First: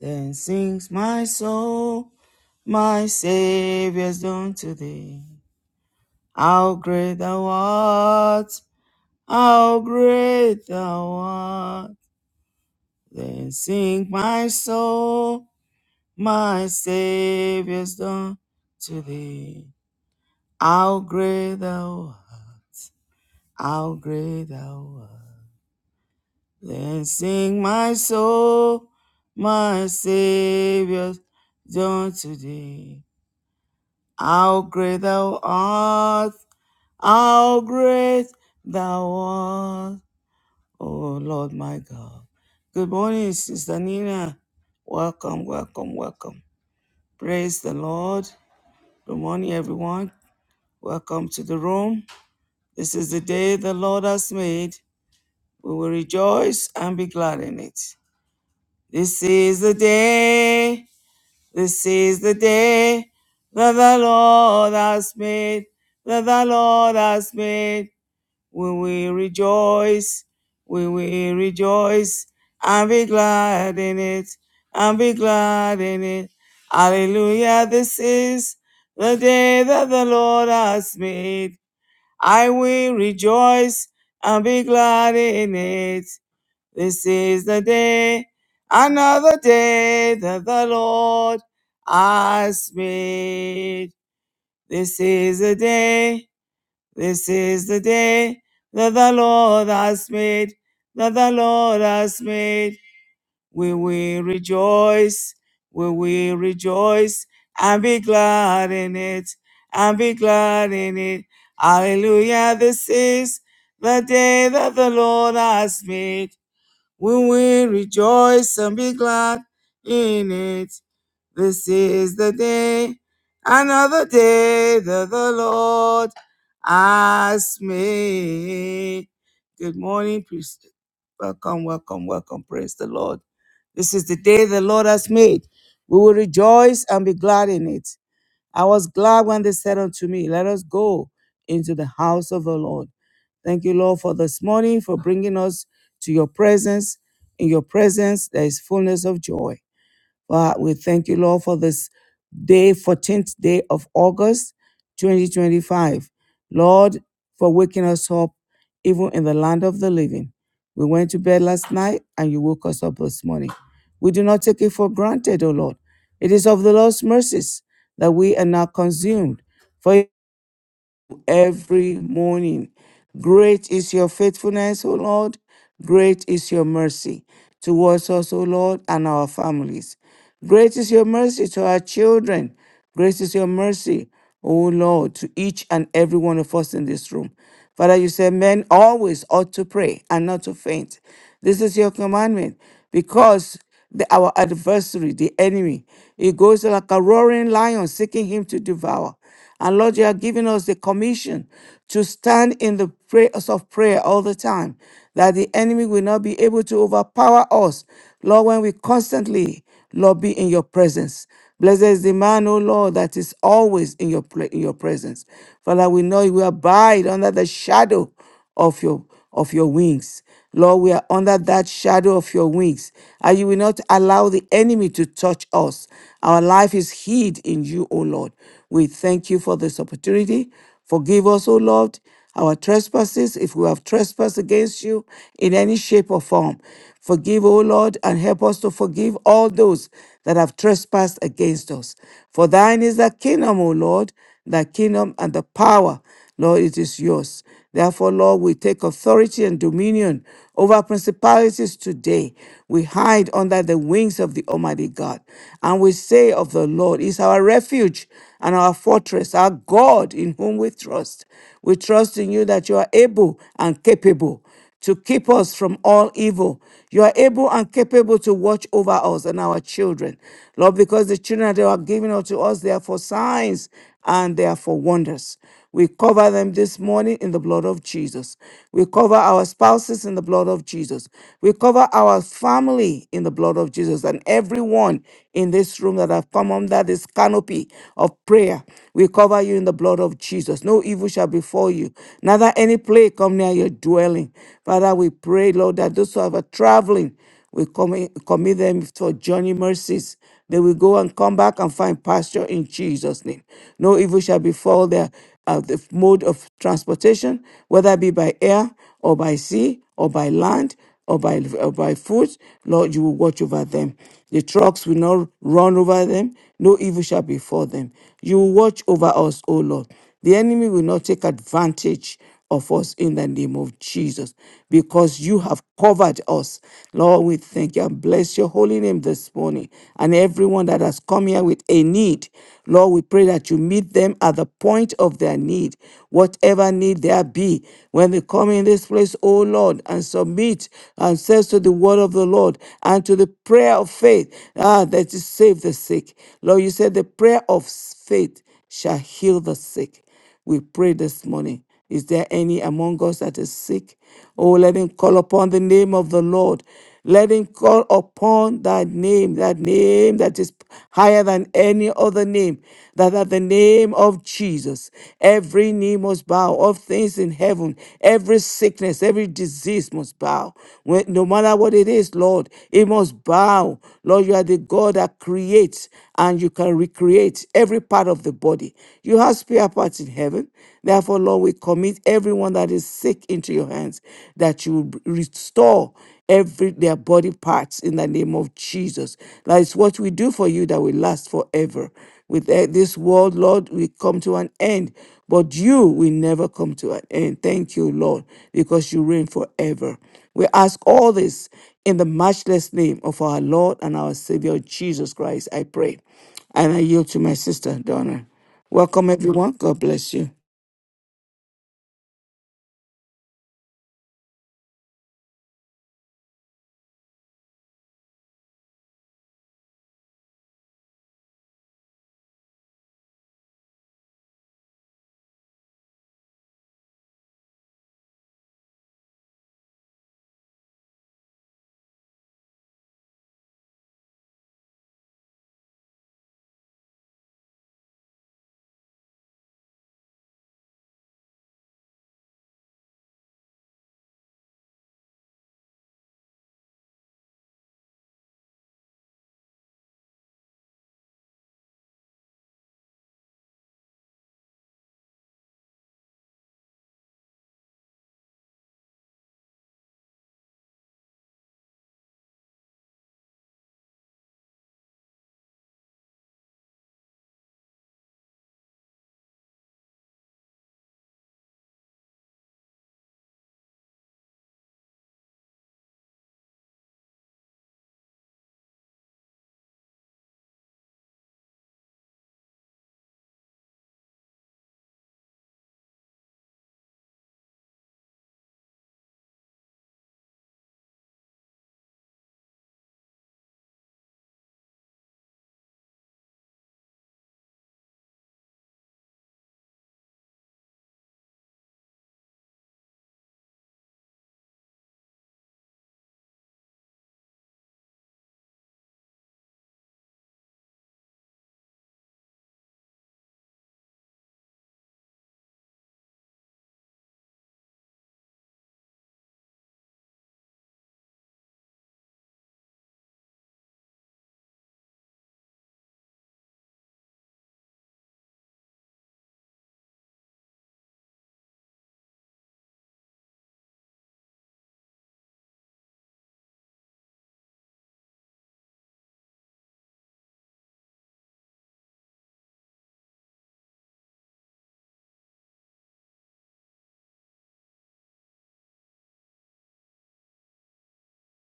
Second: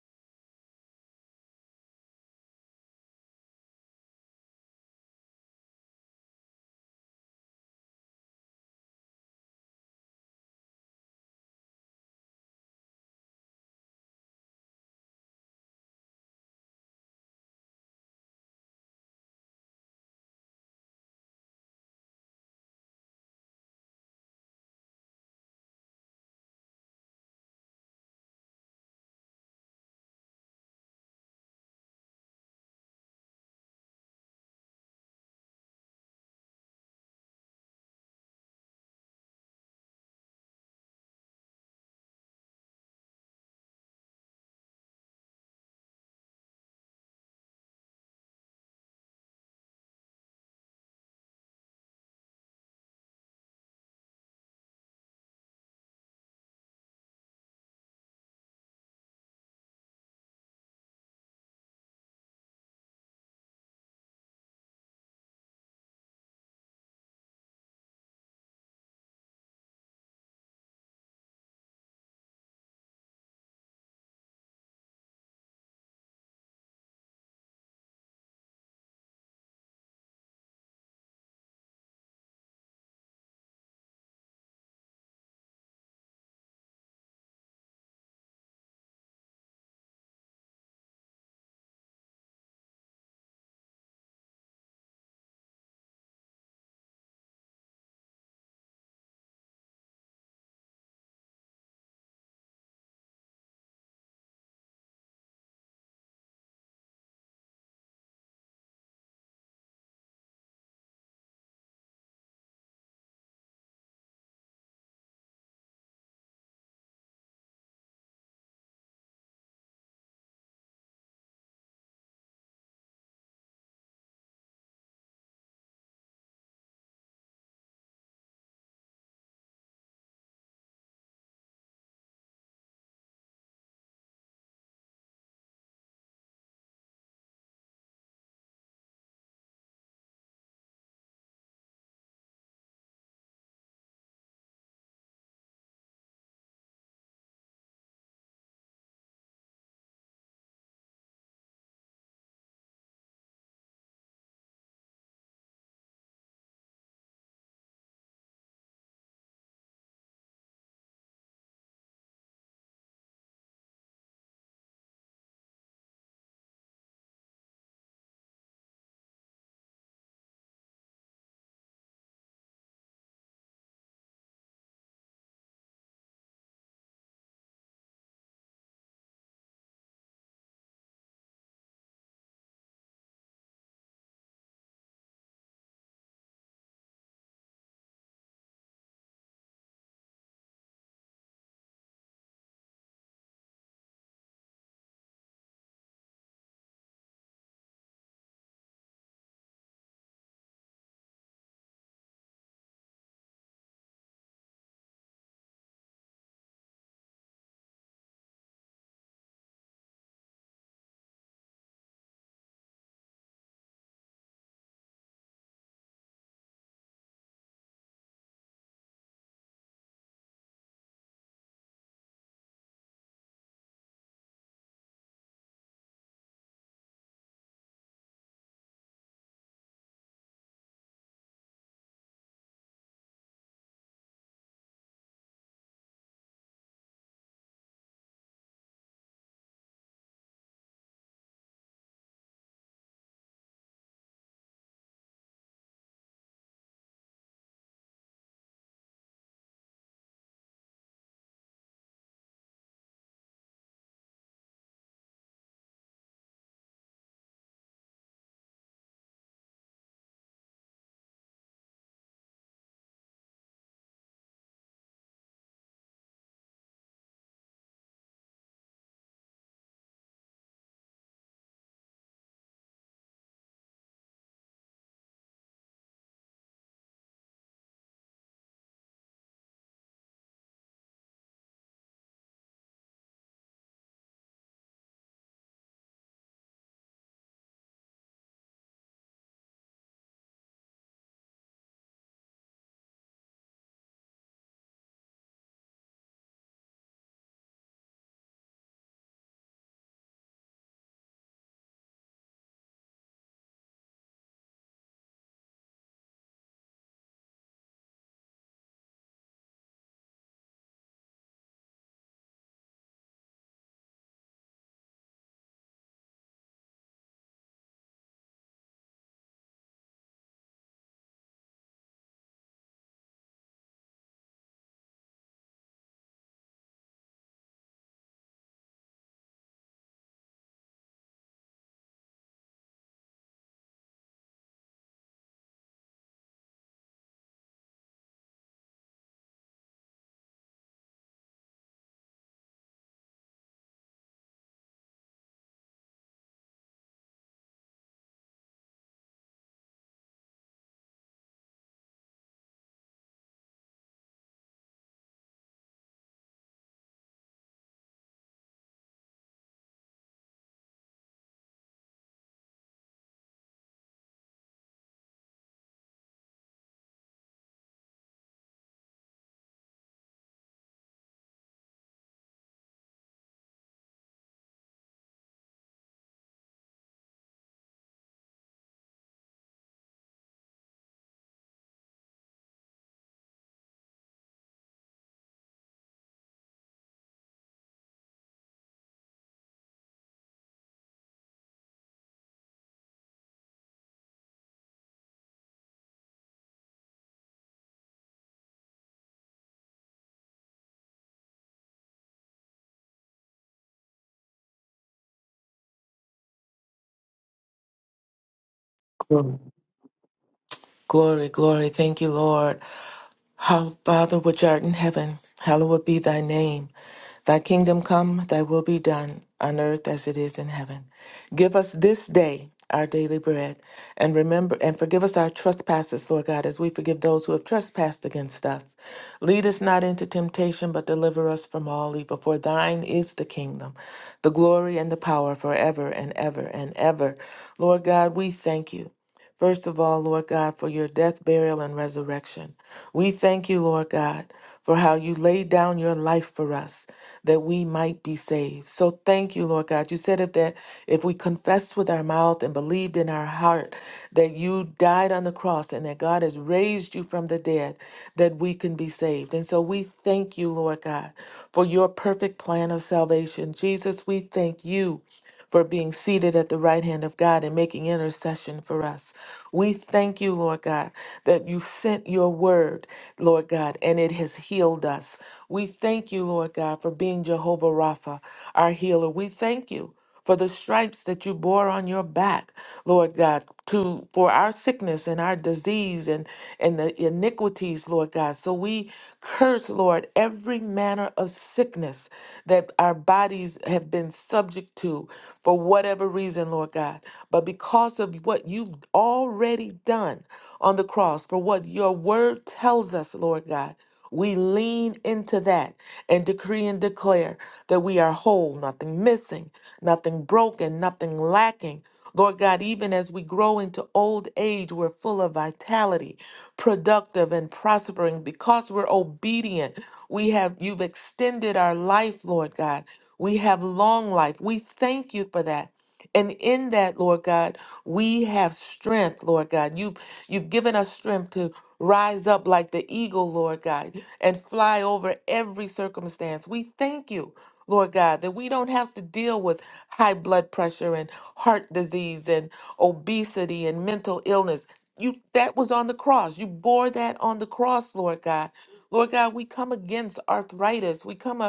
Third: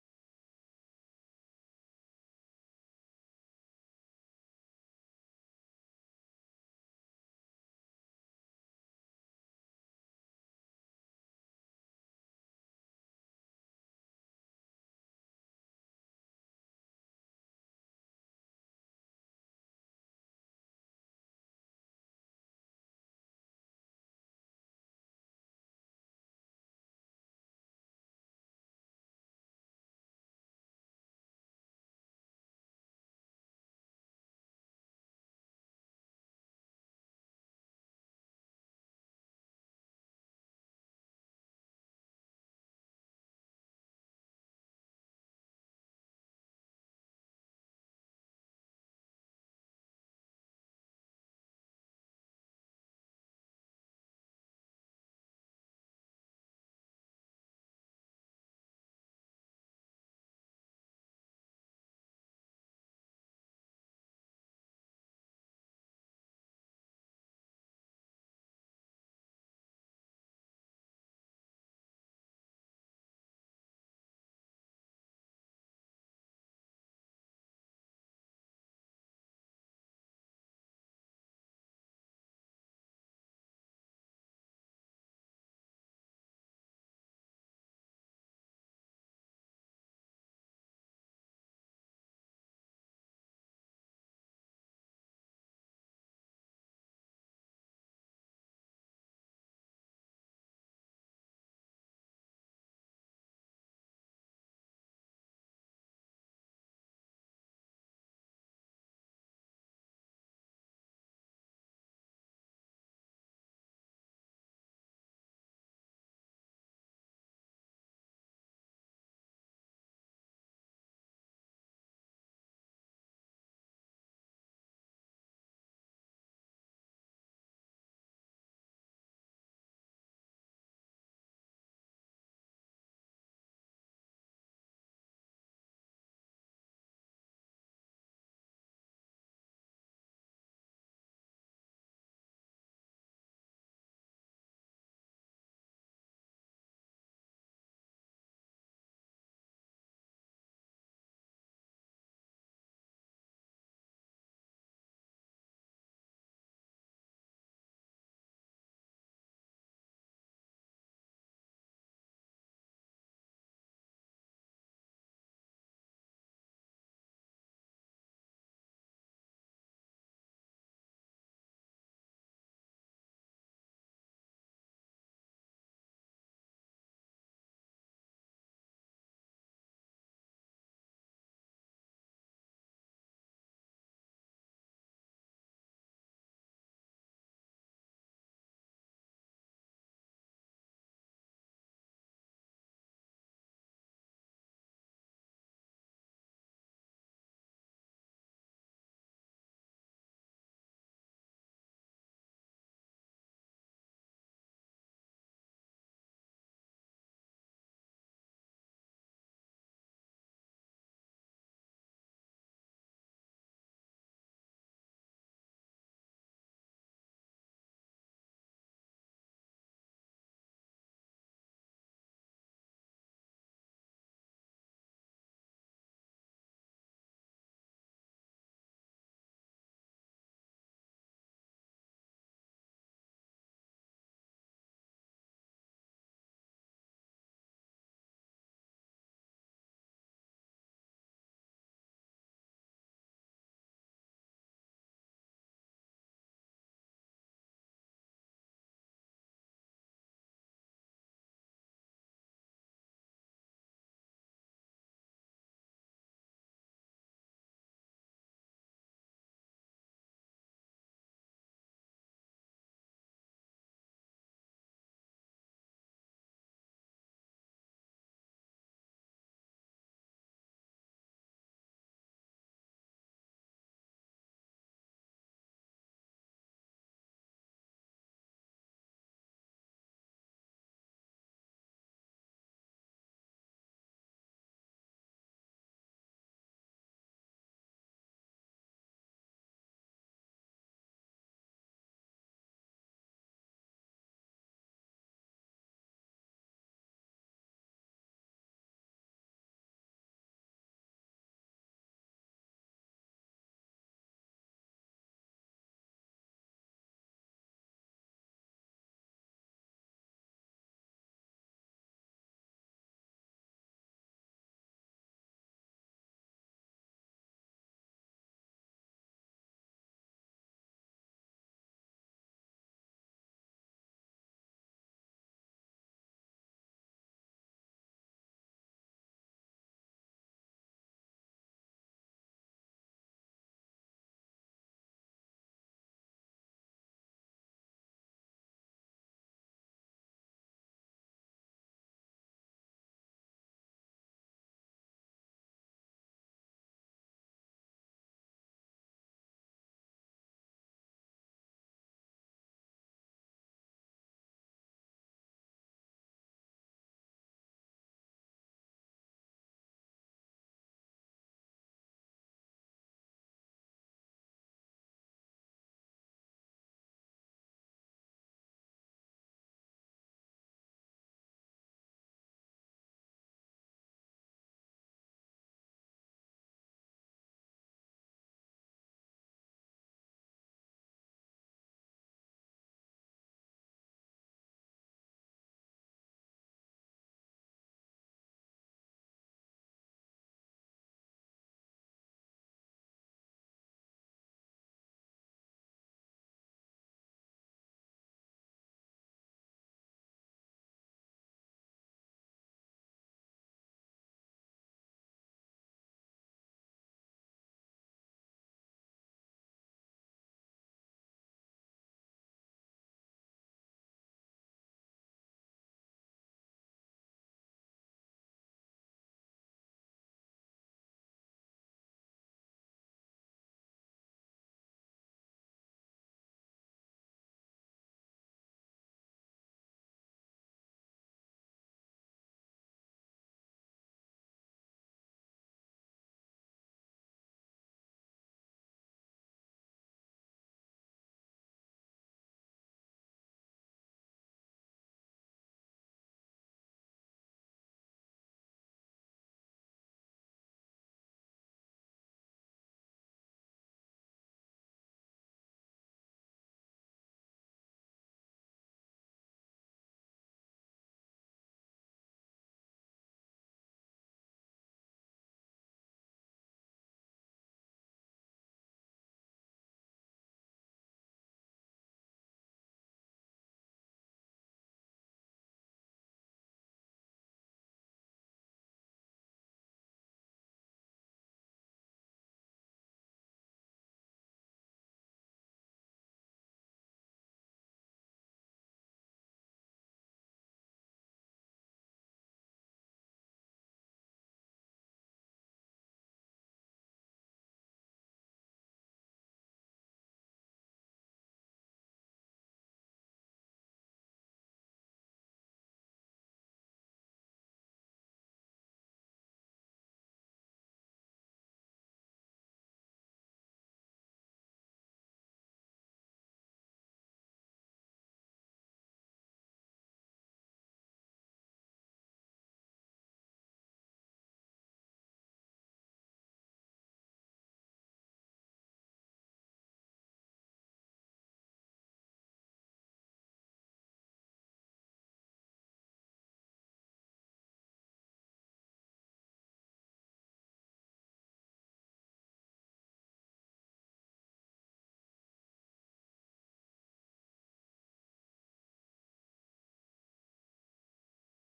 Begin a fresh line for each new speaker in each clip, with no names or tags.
Then sings my soul, my Saviour's done to thee. How great thou art, how great thou art. Then sing my soul, my Saviour's done to thee. How great thou art, how great thou art. Then sing my soul, my Saviour's done to thee. How great thou art, how great thou art, oh Lord my God. Good morning, Sister Nina. Welcome, welcome, welcome. Praise the Lord. Good morning, everyone. Welcome to the room. This is the day the Lord has made. We will rejoice and be glad in it. This is the day, this is the day that the Lord has made, that the Lord has made. We will rejoice. We will rejoice and be glad in it. And be glad in it. Hallelujah. This is the day that the Lord has made. I will rejoice and be glad in it. This is the day, another day that the Lord has made. This is the day. This is the day that the Lord has made, that the Lord has made. We will rejoice, we will rejoice and be glad in it, and be glad in it. Hallelujah, this is the day that the Lord has made. We will rejoice and be glad in it. This is the day, another day that the Lord has made. Good morning, priest. Welcome, welcome, welcome. Praise the Lord. This is the day the Lord has made. We will rejoice and be glad in it. I was glad when they said unto me, Let us go into the house of the Lord. Thank you, Lord, for this morning, for bringing us to your presence. In your presence, there is fullness of joy. Well, we thank you, Lord, for this day, 14th day of August 2025. Lord, for waking us up even in the land of the living. We went to bed last night and you woke us up this morning. We do not take it for granted, O Lord. It is of the Lord's mercies that we are not consumed. For new every morning. Great is your faithfulness, O Lord. Great is your mercy towards us, O Lord, and our families. Great is your mercy to our children. Great is your mercy, O Lord, to each and every one of us in this room. Father, you said men always ought to pray and not to faint. This is your commandment because the, our adversary, the enemy, he goes like a roaring lion seeking him to devour. And Lord, you are giving us the commission to stand in the prayers of prayer all the time, that the enemy will not be able to overpower us. Lord, when we constantly, Lord, be in your presence. Blessed is the man, O Lord, that is always in your, pre- in your presence. Father, we know you will abide under the shadow of your of your wings. Lord, we are under that shadow of your wings, and you will not allow the enemy to touch us. Our life is hid in you, O Lord. We thank you for this opportunity. Forgive us, O Lord, our trespasses if we have trespassed against you in any shape or form. Forgive, O Lord, and help us to forgive all those that have trespassed against us. For thine is the kingdom, O Lord, the kingdom and the power Lord, it is yours. Therefore, Lord, we take authority and dominion over principalities today. We hide under the wings of the Almighty God. And we say of the Lord, is our refuge and our fortress, our God in whom we trust. We trust in you that you are able and capable to keep us from all evil. You are able and capable to watch over us and our children. Lord, because the children that you are giving unto us, they are for signs and they are for wonders. We cover them this morning in the blood of Jesus. We cover our spouses in the blood of Jesus. We cover our family in the blood of Jesus and everyone in this room that have come under this canopy of prayer. We cover you in the blood of Jesus. No evil shall befall you, neither any plague come come near your dwelling. Father, we pray, Lord, that those who are traveling, we commit, commit them for journey mercies. They will go and come back and find pasture in Jesus' name. No evil shall befall their uh, the mode of transportation, whether it be by air or by sea or by land or by or by foot. Lord, you will watch over them. The trucks will not run over them. No evil shall befall them. You will watch over us, O Lord. The enemy will not take advantage of us in the name of Jesus, because you have covered us. Lord, we thank you and bless your holy name this morning. And everyone that has come here with a need, Lord, we pray that you meet them at the point of their need, whatever need there be. When they come in this place, O Lord, and submit and says to the word of the Lord and to the prayer of faith ah, that you save the sick. Lord, you said the prayer of faith shall heal the sick. We pray this morning. Is there any among us that is sick? Oh, let him call upon the name of the Lord. Let him call upon that name, that name that is higher than any other name, that at the name of Jesus, every knee must bow of things in heaven, every sickness, every disease must bow. When- no matter what it is, Lord, it must bow. Lord, you are the God that creates and you can recreate every part of the body. You have spare parts in heaven. Therefore, Lord, we commit everyone that is sick into your hands, that you will restore every their body parts in the name of Jesus. That is what we do for you that will last forever. With eh, this world, Lord, we come to an end, but you will never come to an end. Thank you, Lord, because you reign forever. We ask all this in the matchless name of our Lord and our Savior Jesus Christ. I pray. And I yield to my sister, Donna. Welcome,
Glory,
everyone. God bless you.
glory. glory. Thank you, Lord. How, Father, which art in heaven, hallowed be thy name. Thy kingdom come, thy will be done, on earth as it is in heaven. Give us this day our daily bread, and remember and forgive us our trespasses, Lord God, as we forgive those who have trespassed against us. Lead us not into temptation, but deliver us from all evil. For thine is the kingdom, the glory, and the power forever and ever and ever. Lord God, we thank you. First of all, Lord God, for your death, burial, and resurrection. We thank you, Lord God, for how you laid down your life for us that we might be saved. So thank you, Lord God. You said if that if we confessed with our mouth and believed in our heart that you died on the cross and that God has raised you from the dead, that we can be saved. And so we thank you, Lord God, for your perfect plan of salvation. Jesus, we thank you for being seated at the right hand of God and making intercession for us. We thank you, Lord God, that you sent your word, Lord God, and it has healed us. We thank you, Lord God, for being Jehovah Rapha, our healer. We thank you for the stripes that you bore on your back, Lord God, to for our sickness and our disease and and the iniquities, Lord God. So we curse, Lord, every manner of sickness sickness that our bodies have been subject to for whatever reason, Lord God. But because of what you've already done on the cross, for what your word tells us, Lord God, we lean into that and decree and declare that we are whole, nothing missing, nothing broken, nothing lacking. Lord God, even as we grow into old age, we're full of vitality, productive and prospering because we're obedient. We have you've extended our life, Lord God. We have long life. We thank you for that. And in that, Lord God, we have strength, Lord God. You've you've given us strength to rise up like the eagle, Lord God, and fly over every circumstance. We thank you. Lord God, that we don't have to deal with high blood pressure and heart disease and obesity and mental illness. You that was on the cross. You bore that on the cross, Lord God. Lord God, we come against arthritis. We come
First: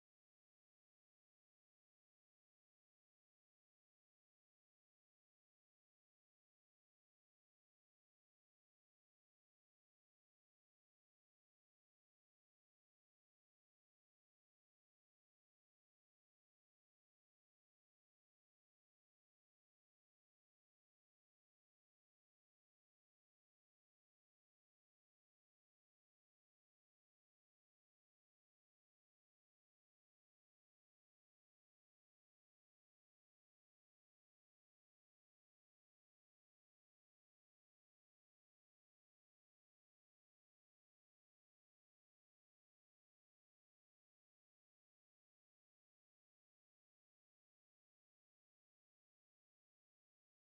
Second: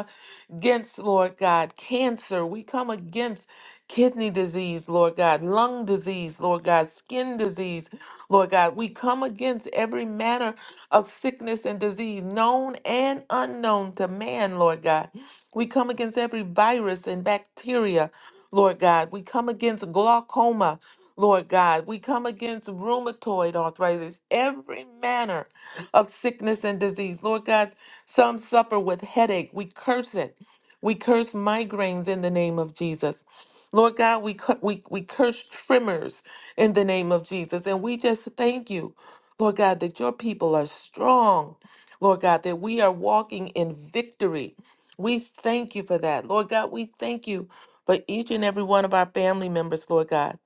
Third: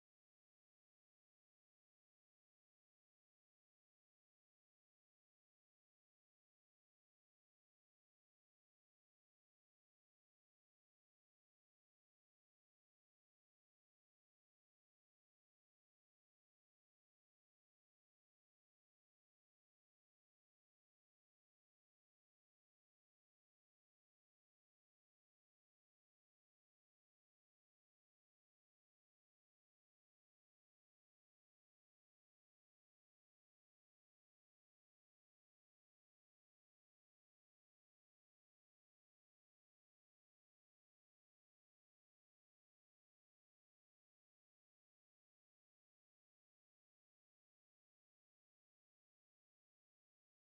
against, Lord God, cancer. We come against kidney disease, Lord God, lung disease, Lord God, skin disease, Lord God. We come against every manner of sickness and disease, known and unknown to man, Lord God. We come against every virus and bacteria, Lord God. We come against glaucoma, Lord God. We come against rheumatoid arthritis, every manner of sickness and disease. Lord God, some suffer with headache. We curse it. We curse migraines in the name of Jesus. Lord God, we, cu- we, we curse tremors in the name of Jesus. And we just thank you, Lord God, that your people are strong. Lord God, that we are walking in victory. We thank you for that. Lord God, we thank you for each and every one of our family members, Lord God.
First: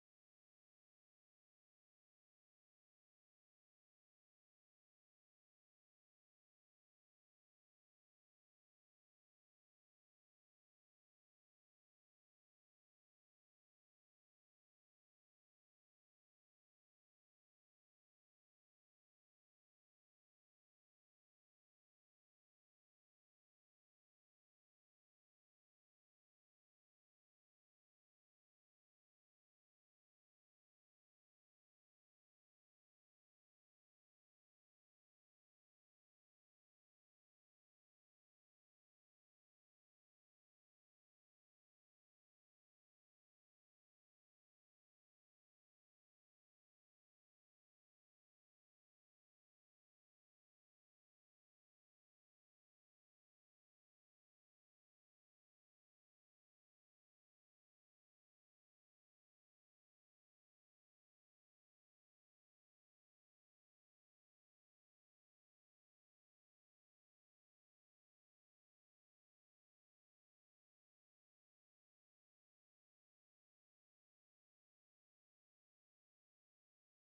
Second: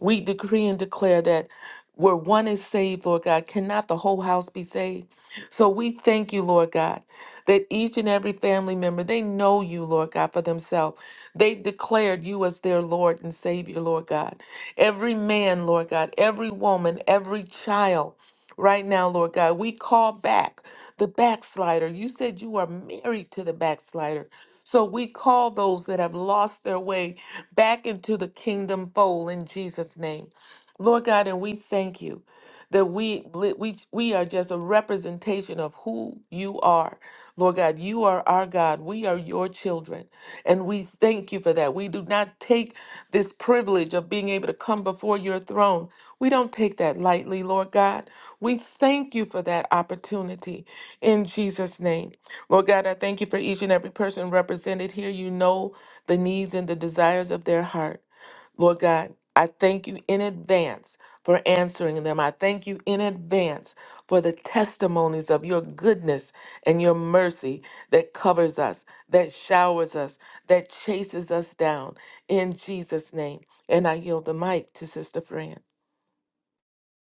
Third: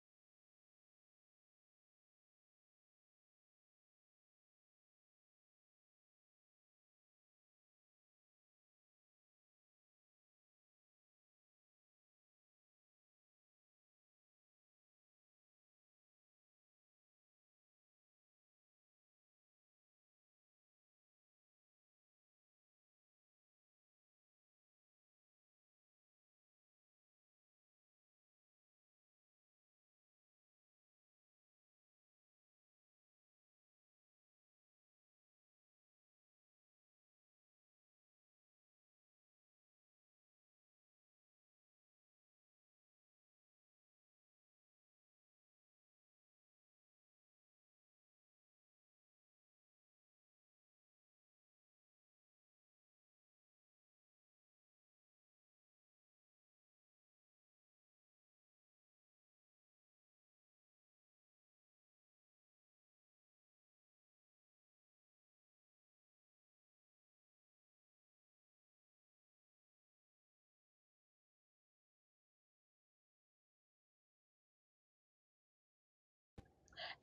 We decree and declare that where one is saved, Lord God, cannot the whole house be saved? So we thank you, Lord God, that each and every family member, they know you, Lord God, for themselves. They've declared you as their Lord and Savior, Lord God. Every man, Lord God, every woman, every child. Right now, Lord God, we call back the backslider. You said you are married to the backslider. So we call those that have lost their way back into the kingdom fold in Jesus' name. Lord God, and we thank you that we we we are just a representation of who you are. Lord God, you are our God. We are your children. And we thank you for that. We do not take this privilege of being able to come before your throne. We don't take that lightly, Lord God. We thank you for that opportunity in Jesus name. Lord God, I thank you for each and every person represented here. You know the needs and the desires of their heart. Lord God, I thank you in advance for answering them. I thank you in advance for the testimonies of your goodness and your mercy that covers us, that showers us, that chases us down in Jesus' name. And I yield the mic to Sister Fran.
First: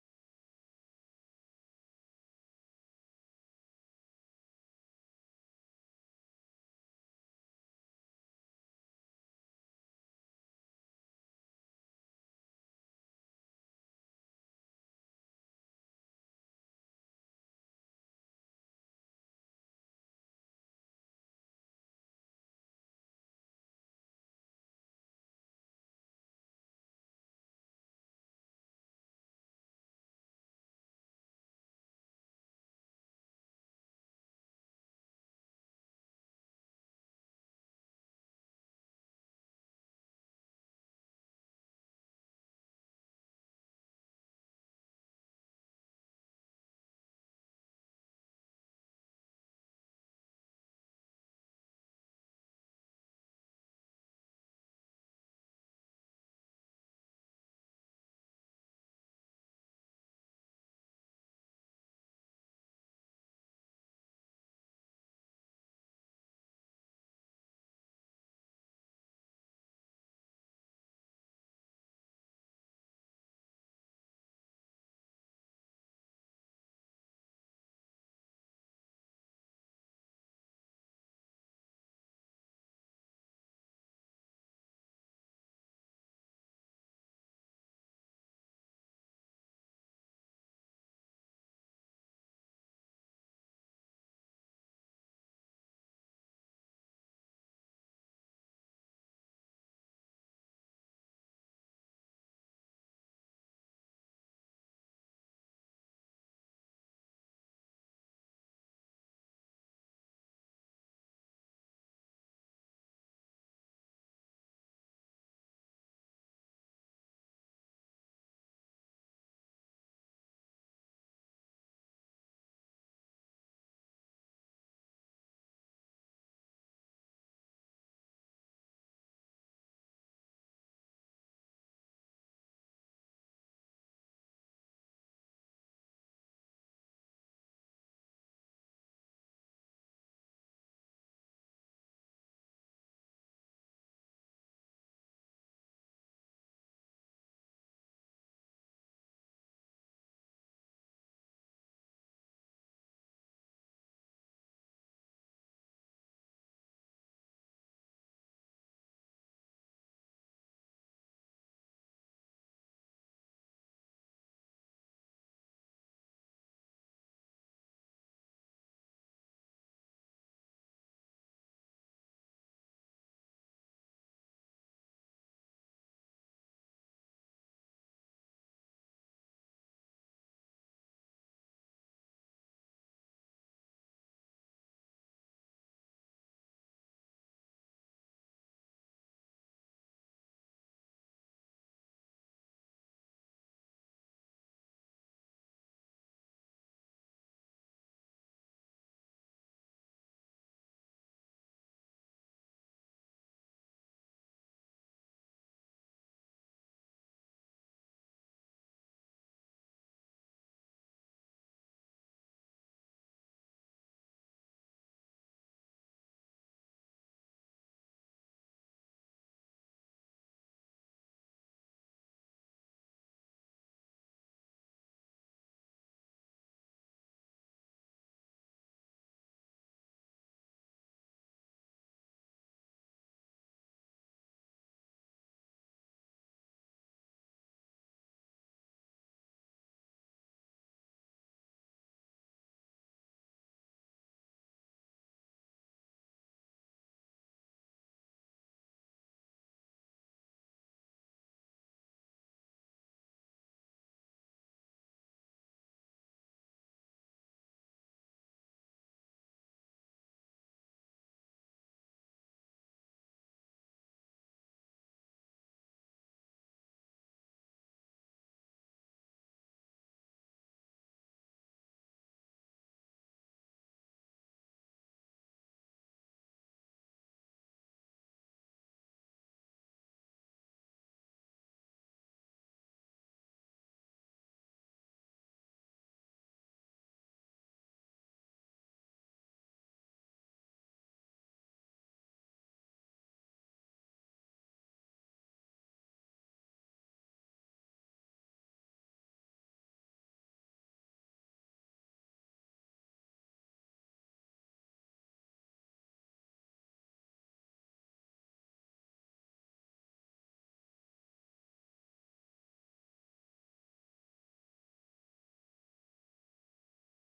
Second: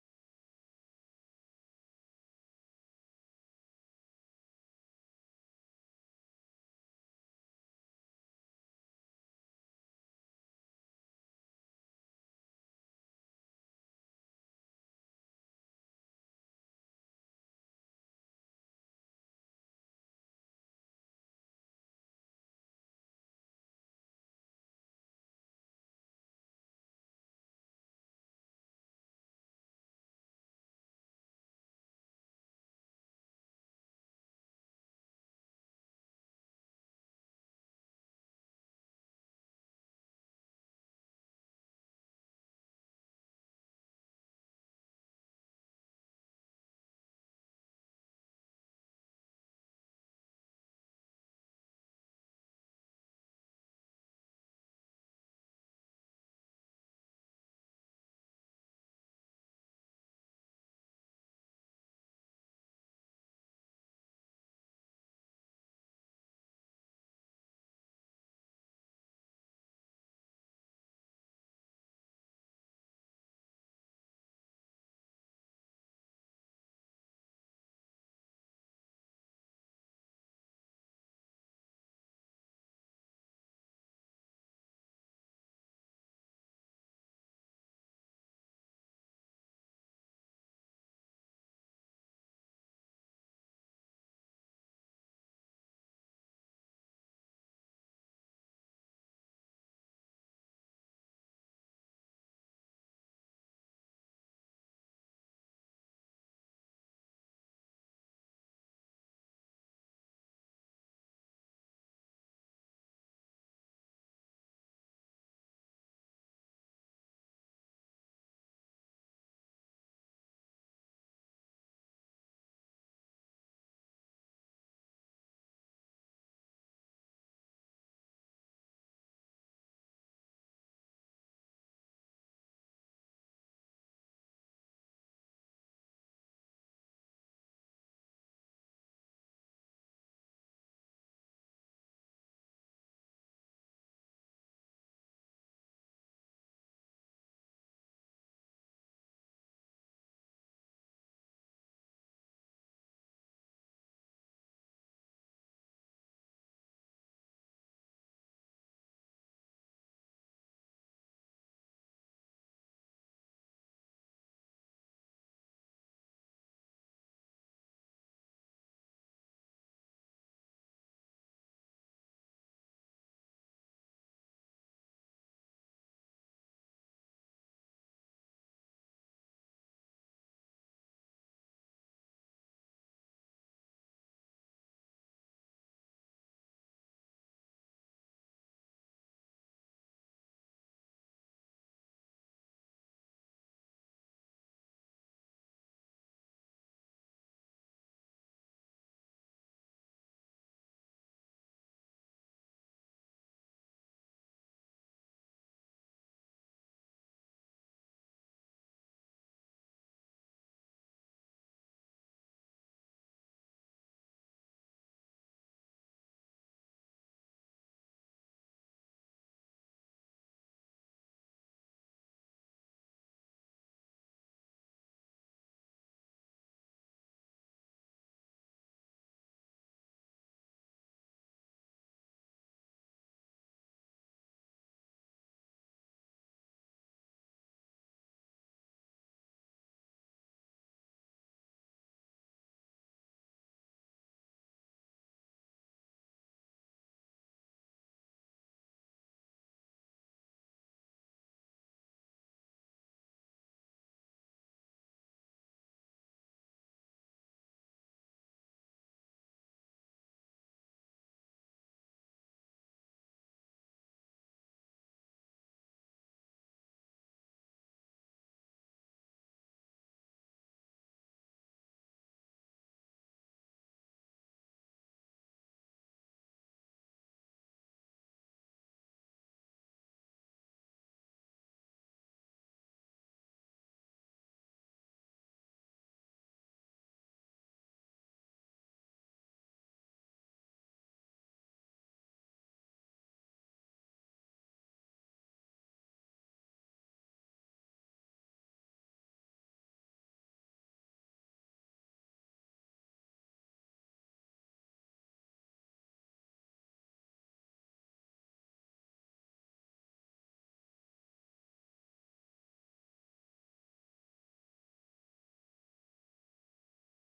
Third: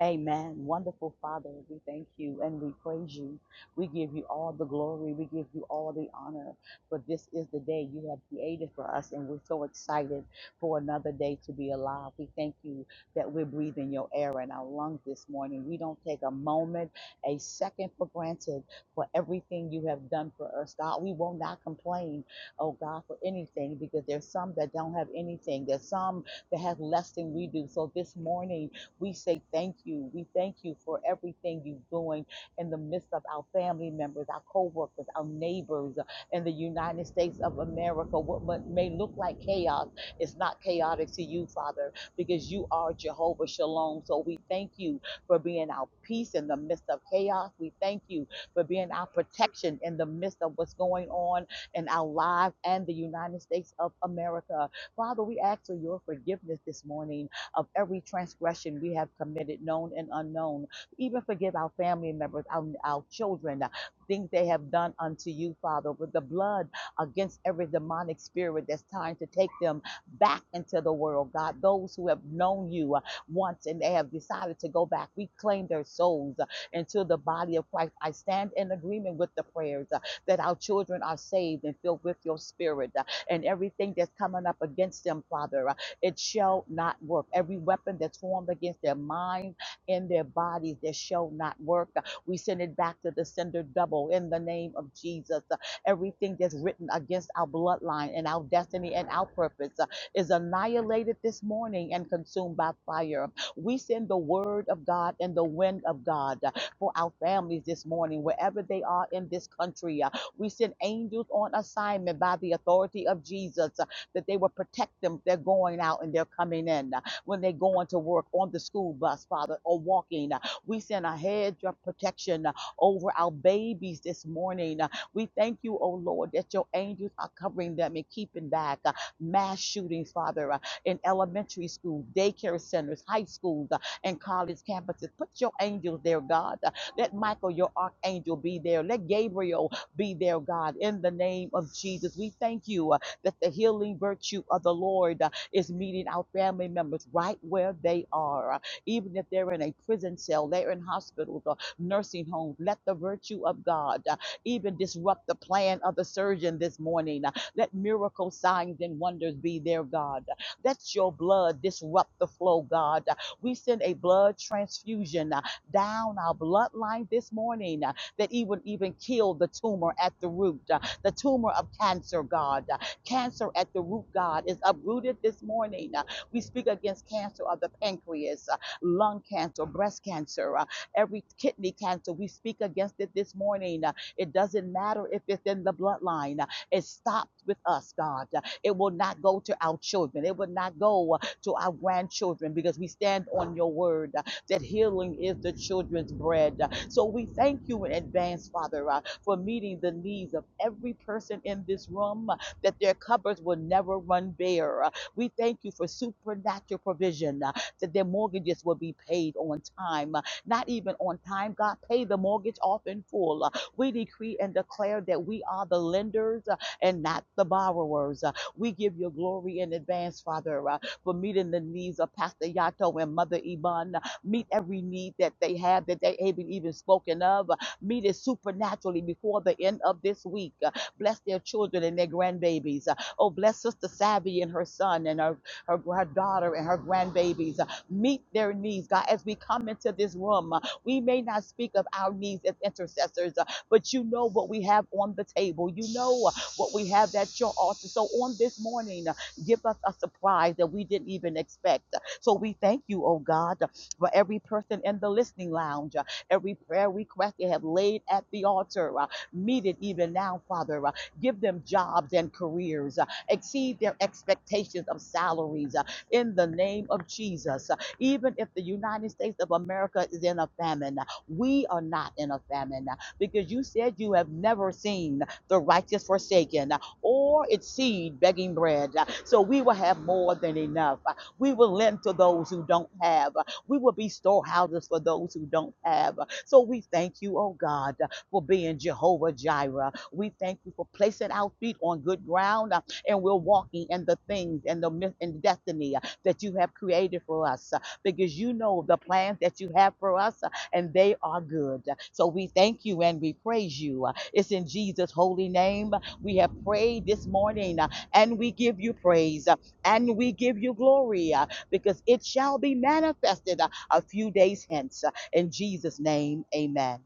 Amen. Wonderful Father, we thank you and we praise you. We give you all the glory. We give you all the honor. For this is the day you have created for us, and we're so excited for another day to be alive. We thank you that we're breathing your air in our lungs this morning. We don't take a moment, a second for granted for everything you have done for us, God. We will not complain, oh God, for anything because there's some that don't have anything. There's some that have less than we do. So this morning, we say thank you. We thank you for everything you're doing in the midst of our family members, our co-workers, our neighbors uh, in the United States of America. What what may look like chaos is not chaotic to you, Father, because you are Jehovah Shalom. So we thank you for being our peace in the midst of chaos. We thank you for being our protection in the midst of what's going on in our lives and the United States of America. Father, we ask for your forgiveness this morning of every transgression we have committed, known and unknown. Even forgive our family members, our, our children, uh, things they have done unto you, Father, with the blood against every demonic spirit that's trying to take them back into the world, God. Those who have known you uh, once and they have decided to go back, we claim their souls uh, into the body of Christ. I stand in agreement with the prayers uh, that our children are saved and filled with your spirit uh, and everything that's coming up against them, Father. uh, it shall not work. Every weapon that's formed against their minds and their bodies, that shall not work. We send it back to the sender double in the name of Jesus. Everything that's written against our bloodline and our destiny and our purpose uh, is annihilated this morning and consumed by fire. We send the word of God and the wind of God uh, for our families this morning, wherever they are in this country. uh, We send angels on assignment by the authority of Jesus that they will protect them. They're going out and they're coming in uh, when they're going to work on the school bus, Father, or walking. uh, We send a hedge of protection uh, over our babies this morning. Uh, We thank you, oh Lord, that your angels are covering them and keeping back uh, mass shootings, Father, uh, in elementary school, daycare centers, high schools, uh, and college campuses. Put your angels there, God. Uh, Let Michael, your archangel, be there. Let Gabriel be there, God, in the name of Jesus. We thank you uh, that the healing virtue of the Lord uh, is meeting our family members right where they are. Uh, Even if they're in a prison cell, they're in hospitals or nursing homes, let the virtue of God uh, even disrupt the plan of the surgeon this morning. Uh, Let miracle signs and wonders be there, God. Uh, Let your blood disrupt the flow, God. Uh, We send a blood transfusion uh, down our bloodline this morning uh, that even even kill the tumor at the root, uh, the tumor of cancer, God. Cancer at the root, God, is uprooted this morning. Uh, We speak against cancer of the pancreas, uh, lung cancer, breast cancer, uh, every kidney cancer. We speak against it this morning. Uh, It doesn't matter if it's in the bloodline. Uh, It stops with us, God. Uh, It will not go to our children. It will not go uh, to our grandchildren because we stand on your word uh, that healing is the children's bread. Uh, So we thank you in advance, Father, uh, for meeting the needs of every person in this room that their cupboards will never run bare. Uh, We thank you for supernatural provision uh, that their mortgages will be paid on time. Uh, Not even on time, God, pay the mortgage off in full. Uh, We decree and declare that we are the lenders uh, and not the borrowers. Uh, We give you glory in advance, Father, uh, for meeting the needs of Pastor Yato and Mother Iman. Meet every need that they have that they haven't even spoken of. Uh, Meet it supernaturally before the end of this week. Bless their children and their grandbabies. Uh, Oh, bless Sister Savvy and her son and her, her, her daughter and her grandbabies. Uh, Meet their needs, God. As we come into this room, uh, we may not speak of our needs as intercessors, uh, but you know what we have on the table. You know uh, what we have at your altar. So on this morning, uh, give us a surprise that we didn't even expect. Uh, So we thank you, oh God, for every person in the listening lounge, uh, every prayer request they have laid at the altar. uh, Meet it even now, Father. Uh, Give them jobs and careers. Uh, Exceed their expectations of salaries uh, in the name of Jesus. Uh, Even if the United States of America is in a famine, uh, we are not in a famine uh, because you said you have never seen the righteous forsaken uh, or its seed begging bread. Uh, So we will have more than enough. Uh, We will lend to those who don't have. Uh, We will be storehouses for those who don't have. Uh, So we thank you, oh God. uh, for being Jehovah Jireh. We thank you for placing our feet on good ground uh, and we're walking in the things and the myth and destiny uh, that you have created for us uh, because you know the plans that you have for us uh, and they are good. So we thank you and we praise you. Uh, It's in Jesus' holy name uh, we have prayed this morning uh, and we give you praise uh, and we give you glory uh, because it shall be manifested uh, a few days hence. Uh, In Jesus' name, amen.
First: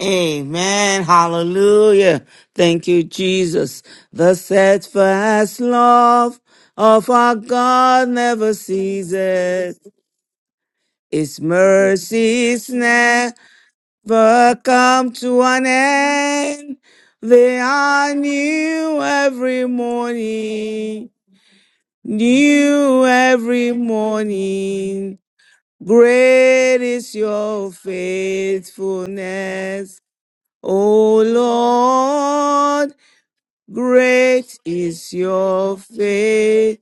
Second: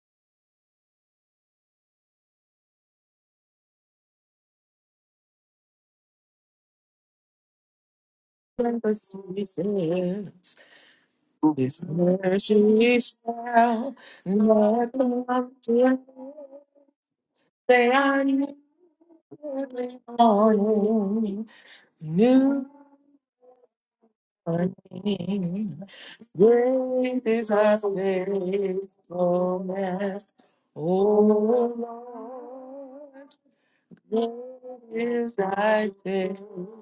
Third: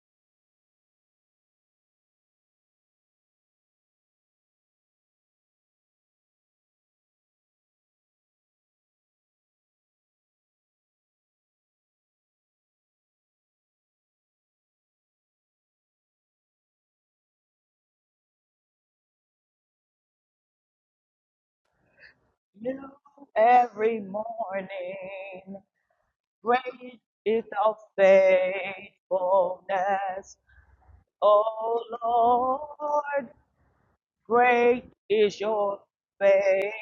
Amen. Hallelujah. Thank you, Jesus. The steadfast love of our God never
Bless
ceases.
Jesus,
His
His
mercies
mercy
never
shall not
come to
come
an
to an end.
end. They
They
are
are new
new every
every
morning.
morning. New
New
New every
every morning,
Great
morning. Great
great
is
is
is
your
our
thy
faithfulness,
faithfulness.
O
faithfulness.
O
O
Lord,
Lord,
Lord. Great
great
great
is
is
is
your
your faithfulness.
faithfulness.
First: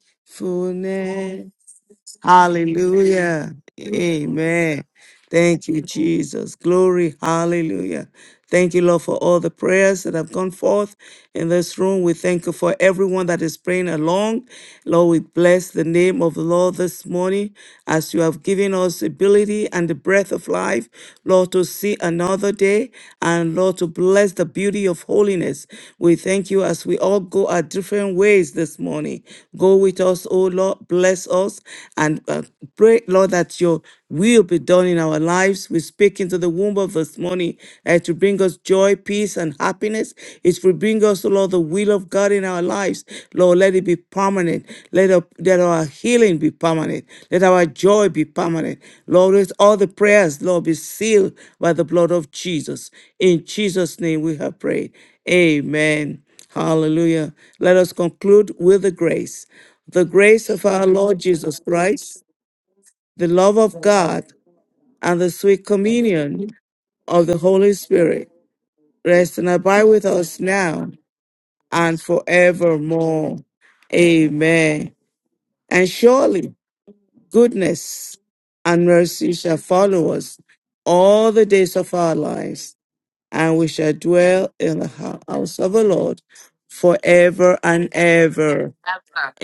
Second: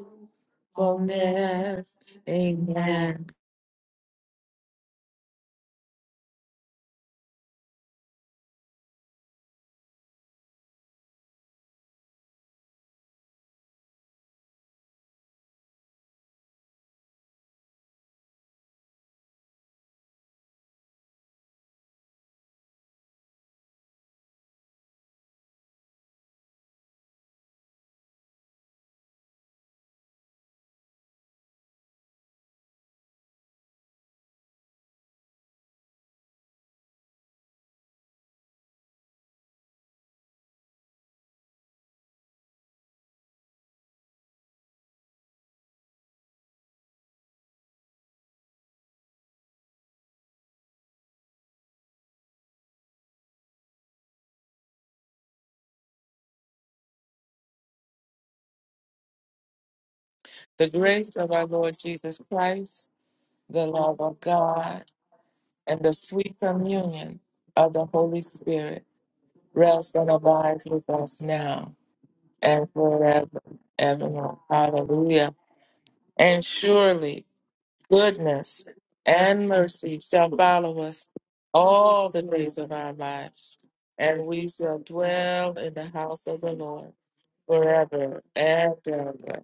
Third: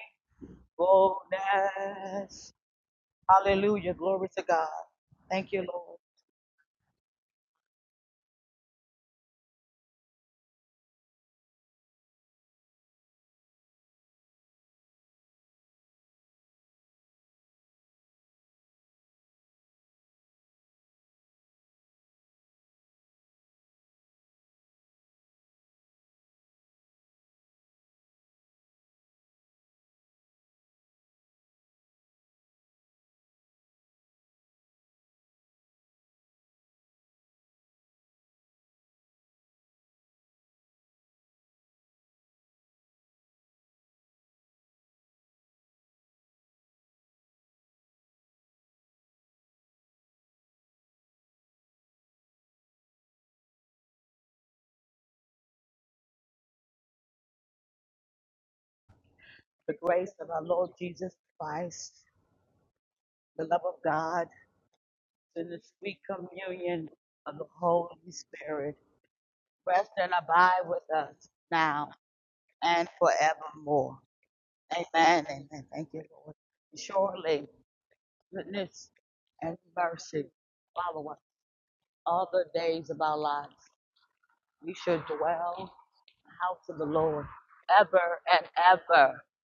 Hallelujah.
Hallelujah. Glory to God.
Amen.
Thank you,
Thank you,
Lord,
Jesus. Glory. Hallelujah. Thank you, Lord, for all the prayers that have gone forth in this room. We thank you for everyone that is praying along. Lord, we bless the name of the Lord this morning as you have given us ability and the breath of life, Lord, to see another day and Lord, to bless the beauty of holiness. We thank you as we all go our different ways this morning. Go with us, O Lord, bless us and uh, pray, Lord, that your will be done in our lives. We speak into the womb of this morning uh, to bring us joy, peace, and happiness. It will bring us, oh Lord, the will of God in our lives. Lord, let it be permanent. Let our, let our healing be permanent. Let our joy be permanent. Lord, let all the prayers, Lord, be sealed by the blood of Jesus. In Jesus' name we have prayed. Amen. Hallelujah. Let us conclude with the grace.
for the
The
grace of our
grace of
Lord
The
our
Jesus
grace
Lord
of our
Jesus
Lord
Christ,
Jesus
Christ,
Christ,
the
the
love
love
the
of
of
love of
God,
God,
God,
and the
and the
sweet
and the
sweet
sweet
communion
communion
communion
of the
of the
Holy
of the
Holy
Holy
Spirit
Spirit.
Spirit
rest and abide
Rest
rest
with
and
and
us
abide
abides
with
with
now
us
us
now
now
and
and
and
forevermore.
forever,
forevermore.
evermore.
Amen.
Amen.
Hallelujah.
Amen.
And
Thank you, Lord.
And
surely
surely.
Surely
goodness
goodness
and
goodness
mercy
and
shall
and
mercy
follow
mercy
shall
us
follow us
follow us
all the days of
all
our
the
all the
days of
lives,
days
our
of our lives.
and
lives,
we shall
and we
dwell
We
shall
in the
should dwell
dwell
house
in
of the
in
the
Lord
house
the
of the
house of the
Lord
Lord
forever and
ever
forever
and
ever.
and
ever.
ever.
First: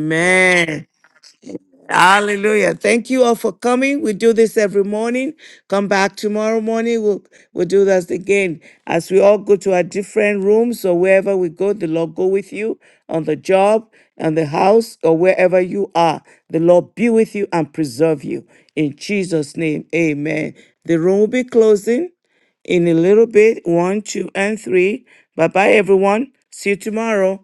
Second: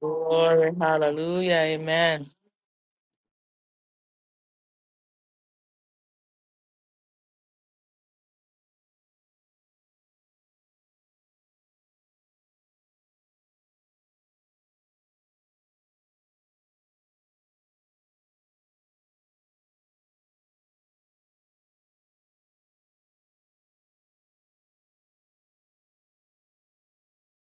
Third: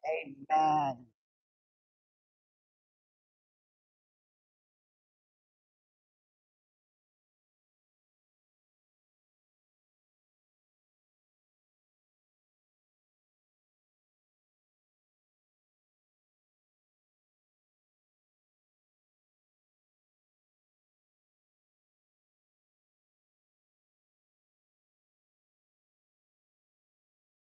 Glory,
Amen.
hallelujah, amen.
Hallelujah. Thank you all for coming. We do this every morning. Come back tomorrow morning. We'll, we'll do this again. As we all go to our different rooms or wherever we go, the Lord go with you on the job, on the house, or wherever you are. The Lord be with you and preserve you. In Jesus' name, amen. The room will be closing in a little bit. One, two, and three. Bye bye, everyone. See you tomorrow.